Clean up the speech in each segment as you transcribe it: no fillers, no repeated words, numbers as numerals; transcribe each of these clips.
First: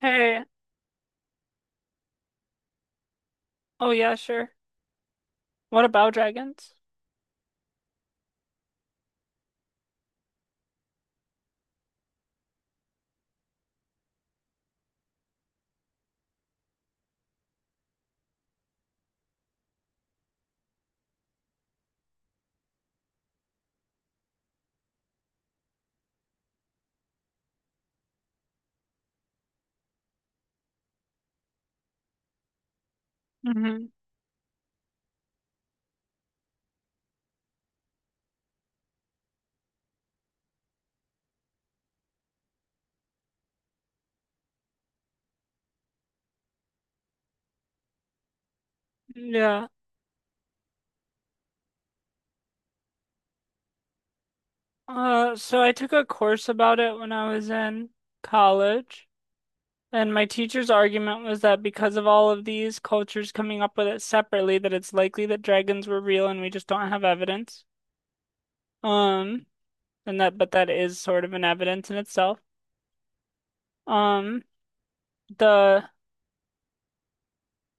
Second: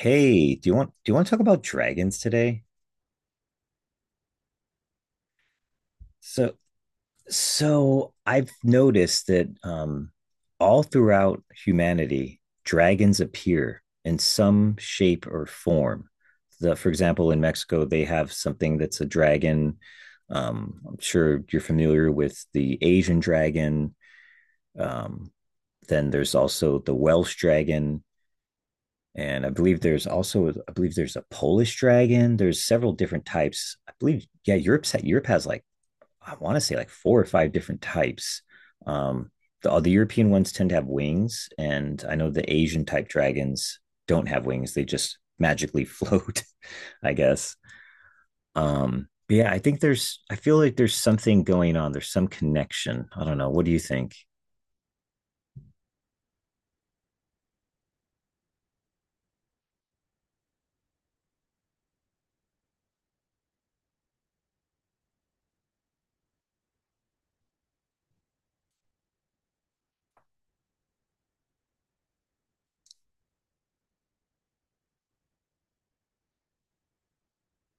Hey, do you want to talk about dragons today? oh yeah, sure. What about So dragons? so I've noticed that all throughout humanity, dragons appear in some shape or form. For example, in Mexico, they have something that's a dragon. I'm sure you're familiar with the Asian dragon. Um, then there's also the Welsh dragon. And I believe there's also, I believe there's a Polish dragon. There's several different types. I Hmm. believe, yeah, Europe has like, I want to say like four or five different types. Um, the European ones tend to have wings, and I know the Asian type dragons don't have wings. They just magically float, I guess. But yeah, Yeah. I feel like there's something going on. There's some connection. I don't know. What do you think? So I took a course about it when I was in college, and my teacher's argument was that because of all of these cultures coming up with it separately, that it's likely that dragons were real and we just don't have evidence. Um, and that, but that is sort of an evidence in itself. Um, the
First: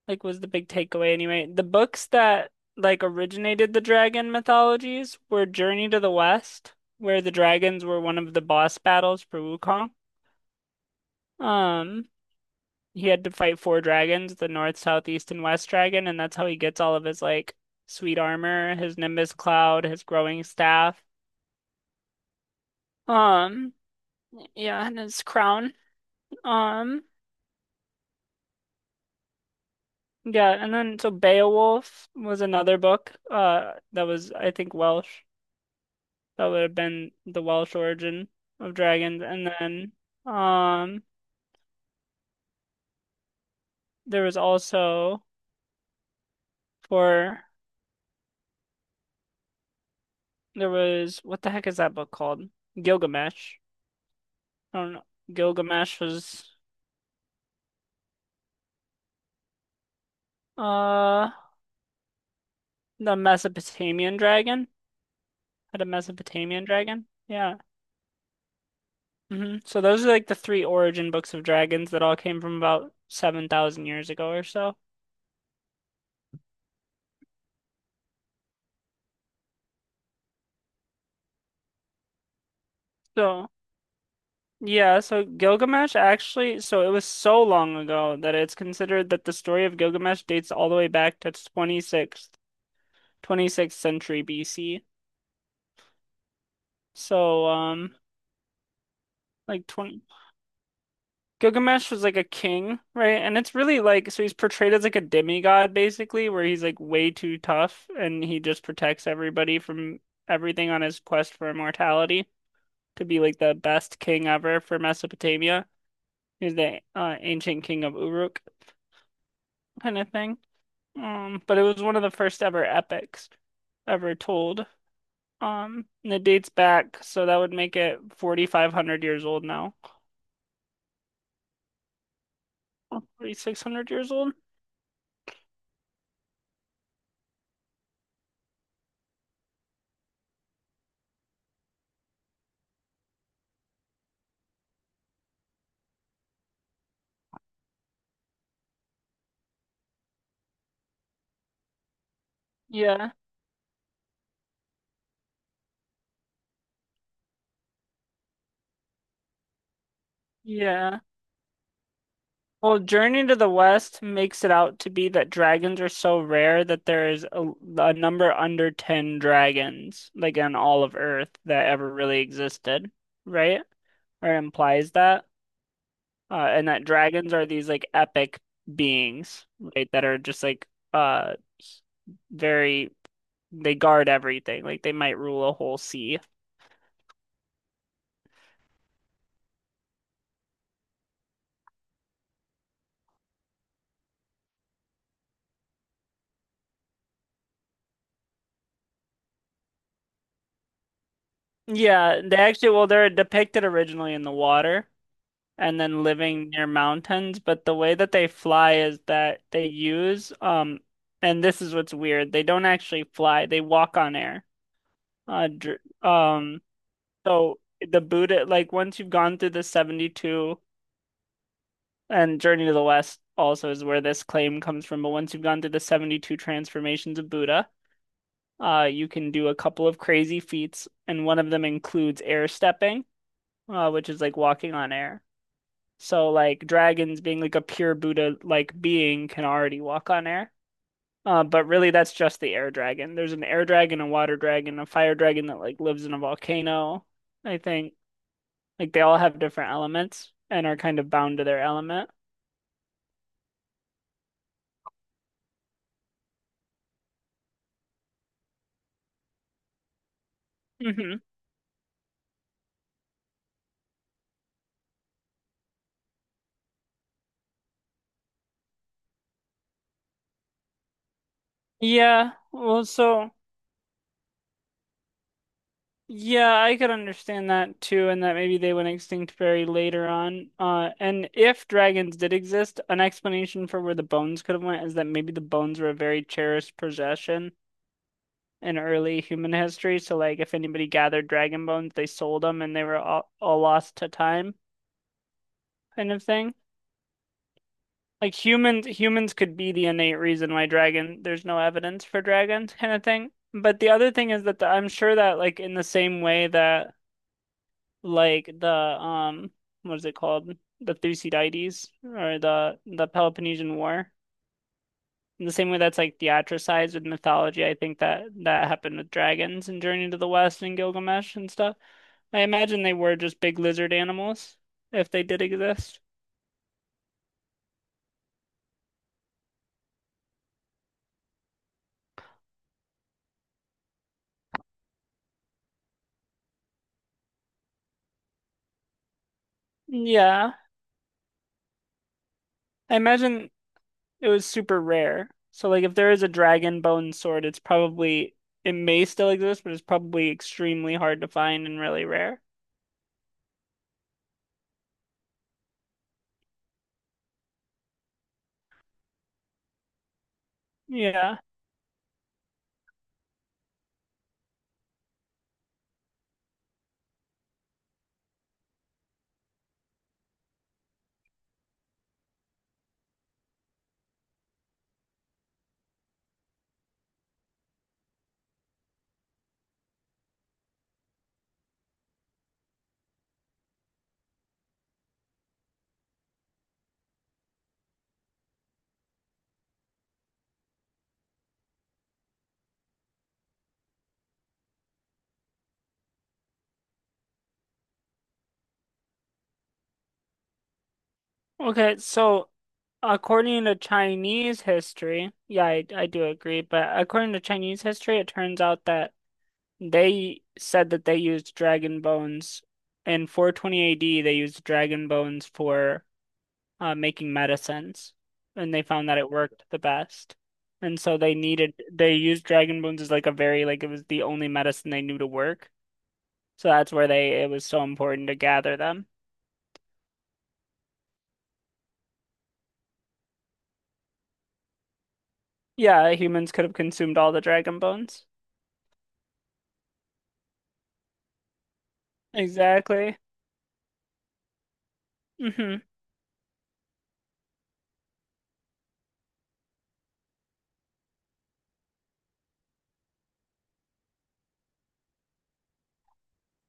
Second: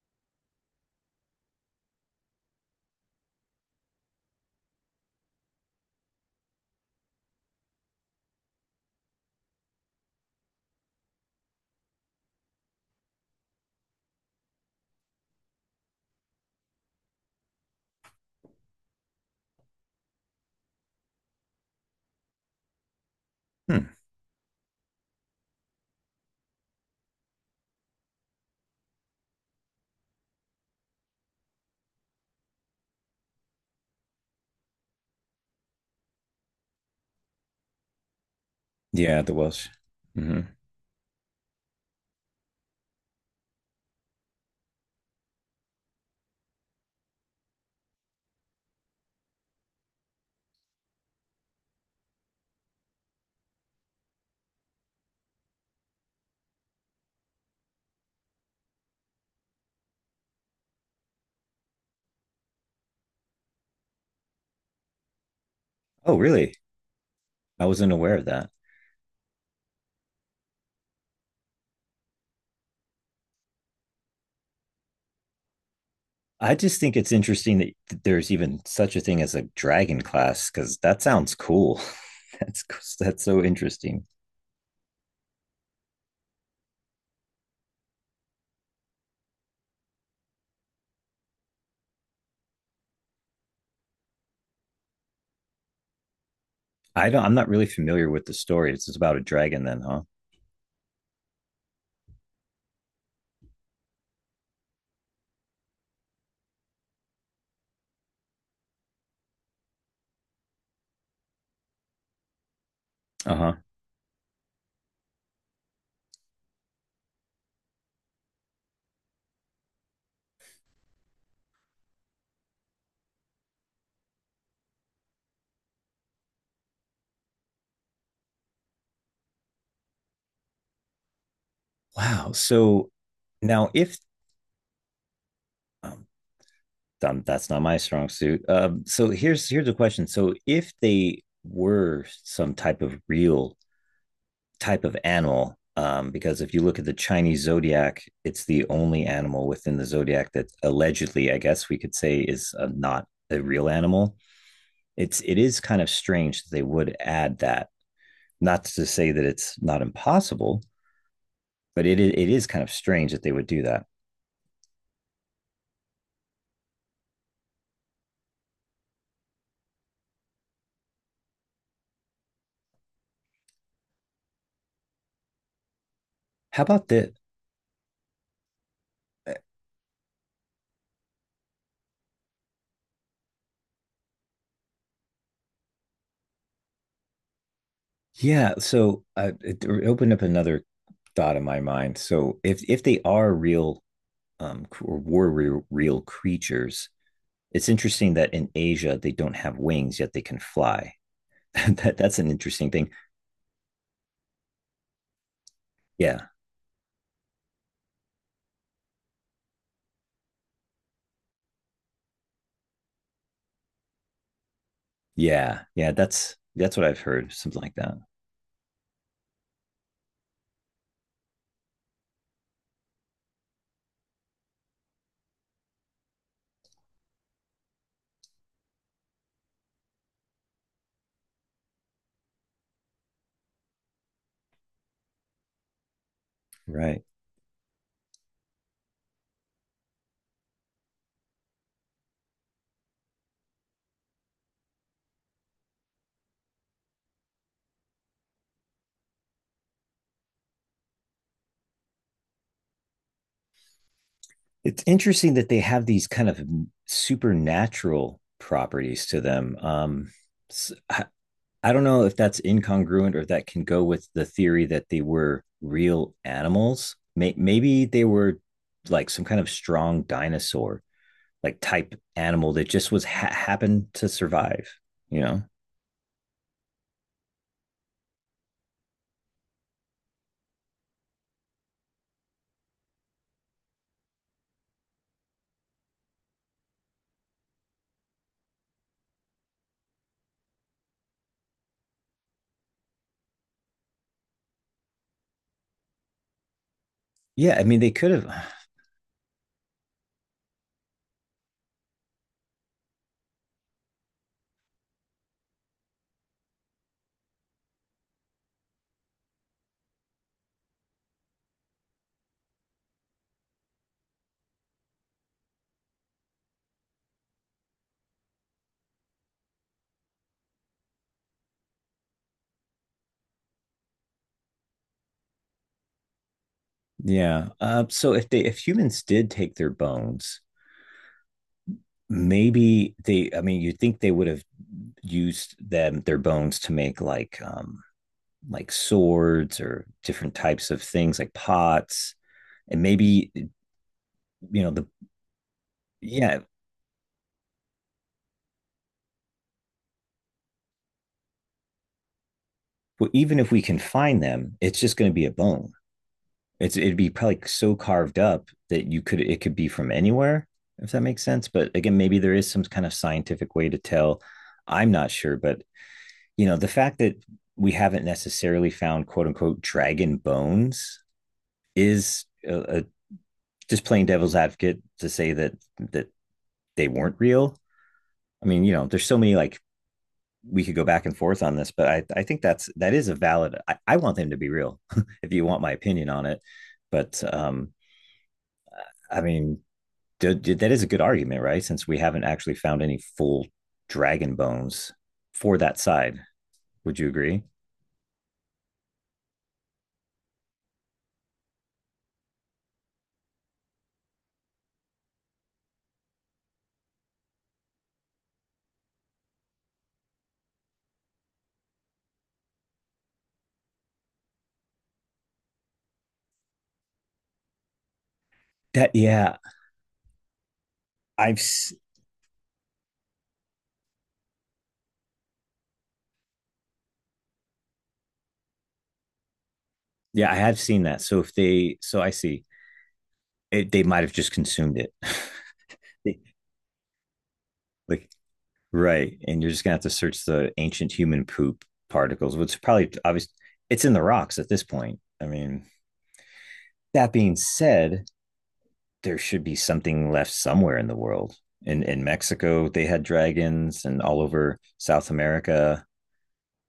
like was the big takeaway anyway. The books that like originated the dragon mythologies were Journey to the West, where the dragons were one of the boss battles for Wukong. Um, he had to fight four dragons, the North, South, East, and West dragon, and that's how he gets all of his like sweet armor, his Nimbus cloud, his growing staff. Um, Hmm. yeah, and his crown. Um, yeah, and then so Beowulf was another book, that was I think Welsh. That would have been the Welsh origin of Yeah, dragons. the And Welsh. then Hmm. um there was also for there was what the heck is that book called? Gilgamesh. I don't know. Gilgamesh was uh the Mesopotamian dragon. Had a Oh, really? Mesopotamian dragon. Yeah. I wasn't aware of that. Hmm. So those are like the three origin books of dragons that all came from about 7,000 years ago or so. I just think it's interesting that there's even such a thing as a dragon class because that sounds cool. That's that's so So interesting. Yeah, so Gilgamesh actually, so it was so long ago that it's considered that the story of Gilgamesh dates all the way back to 26th century BC. I don't. I'm So, not really familiar with the story. It's about a dragon, like then, huh? 20, Gilgamesh was like a king, right? And it's really like, so he's portrayed as like a demigod basically, where he's like way too tough and he just protects everybody from everything on his quest for immortality to be Uh like the huh. best king ever for Mesopotamia. He's the ancient king of Uruk kind of thing. But it was one of the first ever epics ever told. And it dates back, so that would make it 4,500 years old now. Wow. So now, 4,600 if years old? um, that's not my strong suit. So here's a question. So if they were some type of real type of animal because if you look at the Chinese zodiac, it's the only animal within the zodiac that allegedly, I guess we could say, is not Yeah. a real animal. It is kind of strange that they would add that. Not to say that it's not impossible, Yeah. but it is kind of Well, strange that Journey they to would the do that. West makes it out to be that dragons are so rare that there is a number under 10 dragons, like on all of Earth, that ever really existed, right? Or implies that. How And that about the? dragons are these like epic uh, beings, right? That are just like uh very they guard everything. Like they might rule a whole sea. Yeah, so it opened up another thought in my mind. So if they are real or were real, real creatures, it's interesting that in Asia they don't have wings yet they can fly. That's Yeah, an they actually interesting well thing. they're depicted originally in the water and then Yeah. living near mountains, but the way that they fly is that they use and this is what's weird. They don't actually fly. They walk on air. Yeah. Dr Yeah, um that's what I've heard, so something like that. the Buddha like once you've gone through the 72 And Journey to the West also is where this claim comes from. But once you've gone through the 72 transformations of Buddha, you can do a couple of crazy feats, and one of them includes air stepping, which is like walking on air. So like Right. dragons being like a pure Buddha like being can already walk on air. But really that's just the air dragon. There's an air dragon, a water dragon, a fire dragon that like lives in a volcano, I think. Like they all have different elements and are kind of bound to their element. It's interesting that they have these kind of supernatural properties to them. I I, Hmm. I don't know if that's incongruent or if that can go with the theory that they were real animals. Maybe they were like some kind of strong dinosaur like type Yeah, animal that well, just so happened to survive, you know. yeah, I could understand that too, and that maybe they went extinct very later on. And if dragons did exist, an explanation for where the bones could have went is that maybe the bones were a very cherished possession in early human history. So, like, if anybody gathered dragon bones, they sold them, and they were all lost to time, kind of thing. Yeah, I mean they could have. Like humans could be the innate reason why dragon. There's no evidence for dragons, kind of thing. But the other thing is that I'm sure that like in the same way that like the what is it called? The Thucydides or the Peloponnesian War. In the same way that's like theatricized with mythology, I think that that happened with dragons and Journey to the West and Gilgamesh and stuff. I imagine they were just big lizard animals if they did exist. Yeah. So if humans did take their bones, maybe they. I mean, you'd think they would have used them their bones to make like swords or different Yeah, types of things like pots, and I maybe imagine it was you know super the rare. So like if there is a yeah. dragon bone sword, it's probably it may still exist, but it's probably extremely hard to find and really rare. Well, even if we can find them, it's just going to be a bone. It'd be probably like, so carved up that you could it could be from anywhere if that makes Yeah. sense. But again, maybe there is some kind of scientific way to tell. I'm not sure, but you know, the fact that we haven't necessarily found quote unquote dragon bones is just playing devil's advocate to say that that they weren't real. I mean, you know, there's so many like we could go back and forth on this, but I think that is a valid. I want them to be real, if you want my opinion on it. But I mean, that is a good argument, right? Since we haven't actually found any full dragon bones for that side, would you agree? Okay, so according to Chinese history, yeah, I do agree, but according to Chinese history, it turns out that they said that they used dragon bones. In 420 AD, they used dragon bones for making medicines, and they That found that it yeah, worked the best. And so they I've needed, they used dragon bones as like a very, like it was the only medicine they knew to work. So that's where they, it was so important to gather them. yeah, I have seen that. So if they, so I see it, they might have just consumed it. Yeah, They- humans could have consumed all the dragon like, bones. right. And you're just gonna have to search the ancient human poop particles, which probably Exactly. obvious. It's in the rocks at this point. I mean, Hmm. that being said, there should be something left somewhere in the world. In Mexico, they had dragons, and all over South America,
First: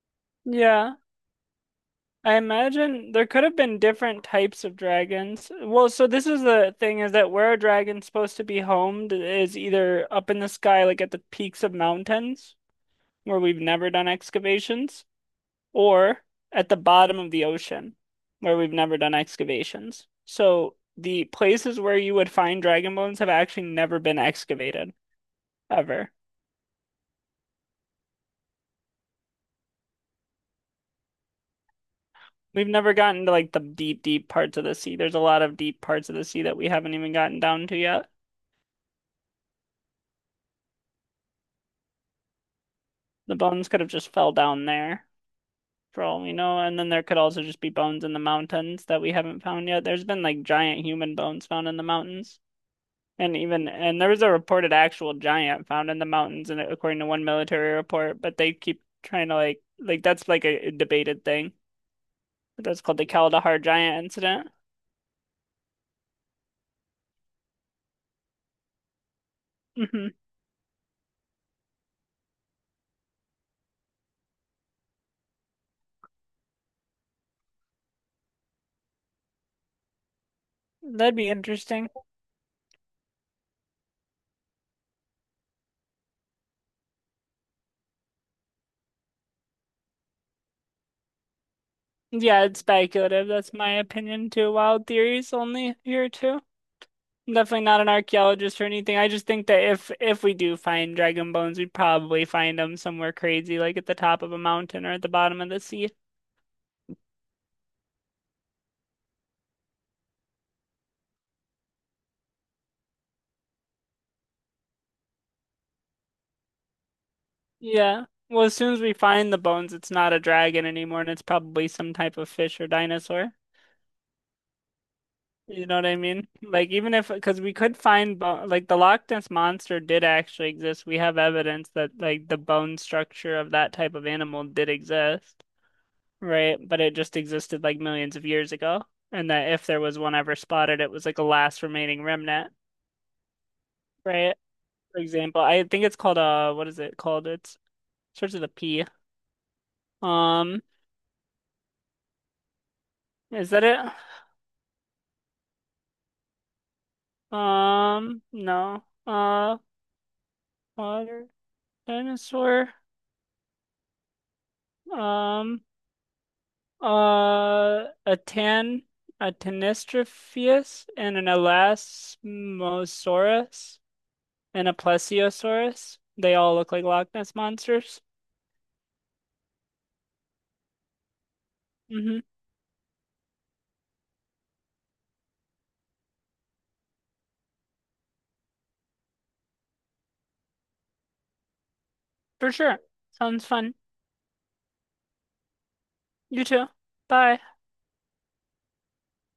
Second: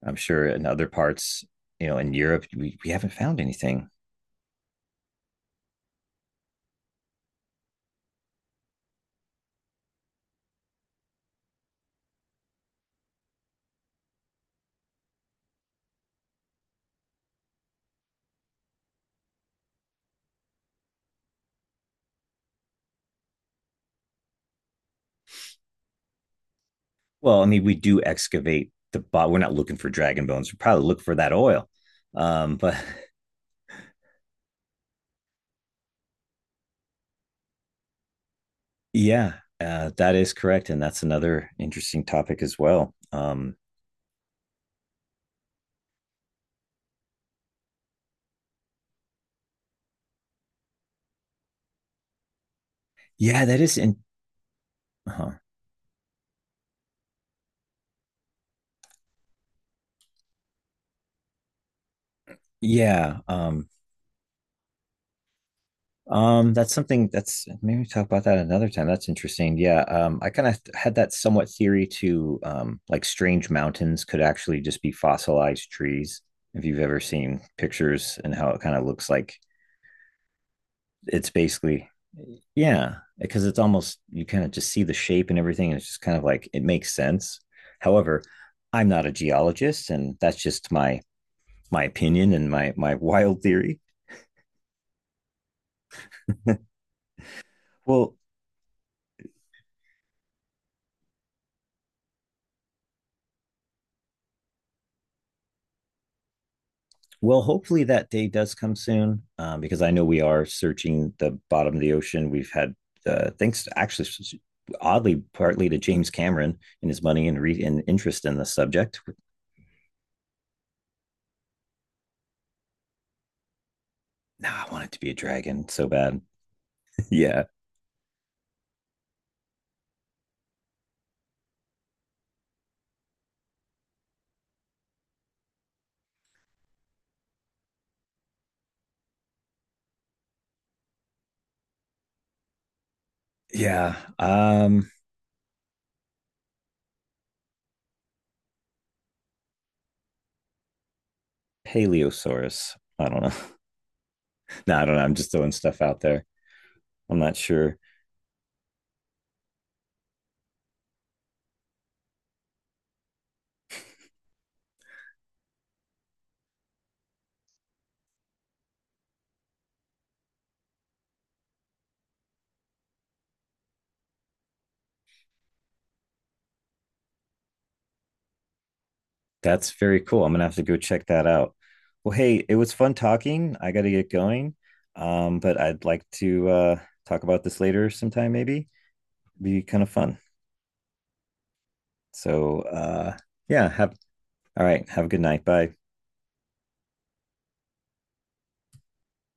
I'm sure in other Yeah, parts, you know, in I Europe, we imagine haven't there found could have been anything. different types of dragons. Well, so this is the thing is that where a dragon's supposed to be homed is either up in the sky, like at the peaks of mountains, where we've never done excavations, or at the bottom of the ocean, where we've never done excavations. So the places where you would find dragon bones have actually never been excavated, ever. Well, I mean, we do excavate the bot. We're not looking for dragon bones. We probably look for that oil. We've But never gotten to like the deep parts of the sea. There's a lot of deep parts of the sea that we haven't even gotten down to yet. yeah, that is correct, and that's another interesting topic as well. The bones could have just fell down there for all we know, and then there could also just be bones in the mountains that we haven't found yet. There's been like giant human bones found in the mountains. And Yeah, that even is in. and there was a reported actual Huh. giant found in the mountains and according to one military report, but they keep trying to like that's like a debated thing. That's called the Yeah, Kaldahar um, giant incident. um, that's something that's maybe we talk about that another time. That's interesting. Yeah, Hmm. um, I kind of had that somewhat theory to, like strange mountains could actually just be fossilized trees. If you've ever seen pictures and how it kind of looks like That'd be it's basically interesting. yeah, because it's almost you kind of just see the shape and everything, and it's just kind of like it makes sense. However, I'm not a geologist, and that's just my opinion Yeah, and it's my speculative. wild That's my theory. opinion too. Wild theories only here too. I'm definitely not an Well, archaeologist or anything. I just think that if we do find dragon bones, we'd probably find them somewhere crazy, like at the top of a mountain or at the bottom of the sea. well, hopefully that day does come soon, because I know we are searching the bottom of the ocean. We've had thanks actually oddly partly to James Cameron and his money and and Yeah. interest in the Well, as soon as we subject. find the bones, it's not a dragon anymore, and it's probably some type of fish or dinosaur. Now I want it to be a You dragon know what so I bad. mean? Like even if because yeah, we could find bo like the Loch Ness monster did actually exist. We have evidence that like the bone structure of that type of animal did exist. Right? But it just existed like millions of years ago. And that if there was one ever spotted, it was like a last remaining remnant, yeah. right? For example, I think it's called what is it called? It's starts with a P. Um, Paleosaurus. I don't know. is that it? No, I don't know. I'm just throwing stuff out there. I'm not sure. No. Water dinosaur. Um, a tan, a Tanistropheus and an Elasmosaurus and a Plesiosaurus. They all look like Loch Ness monsters. That's very cool. I'm gonna have to go check that out. Well, Mm-hmm. hey, it was fun talking. I got to get going, but I'd like to talk about this later sometime. Maybe it'd be kind of fun. For So sure. Sounds yeah, fun. have all right. Have a good night. Bye. You too. Bye.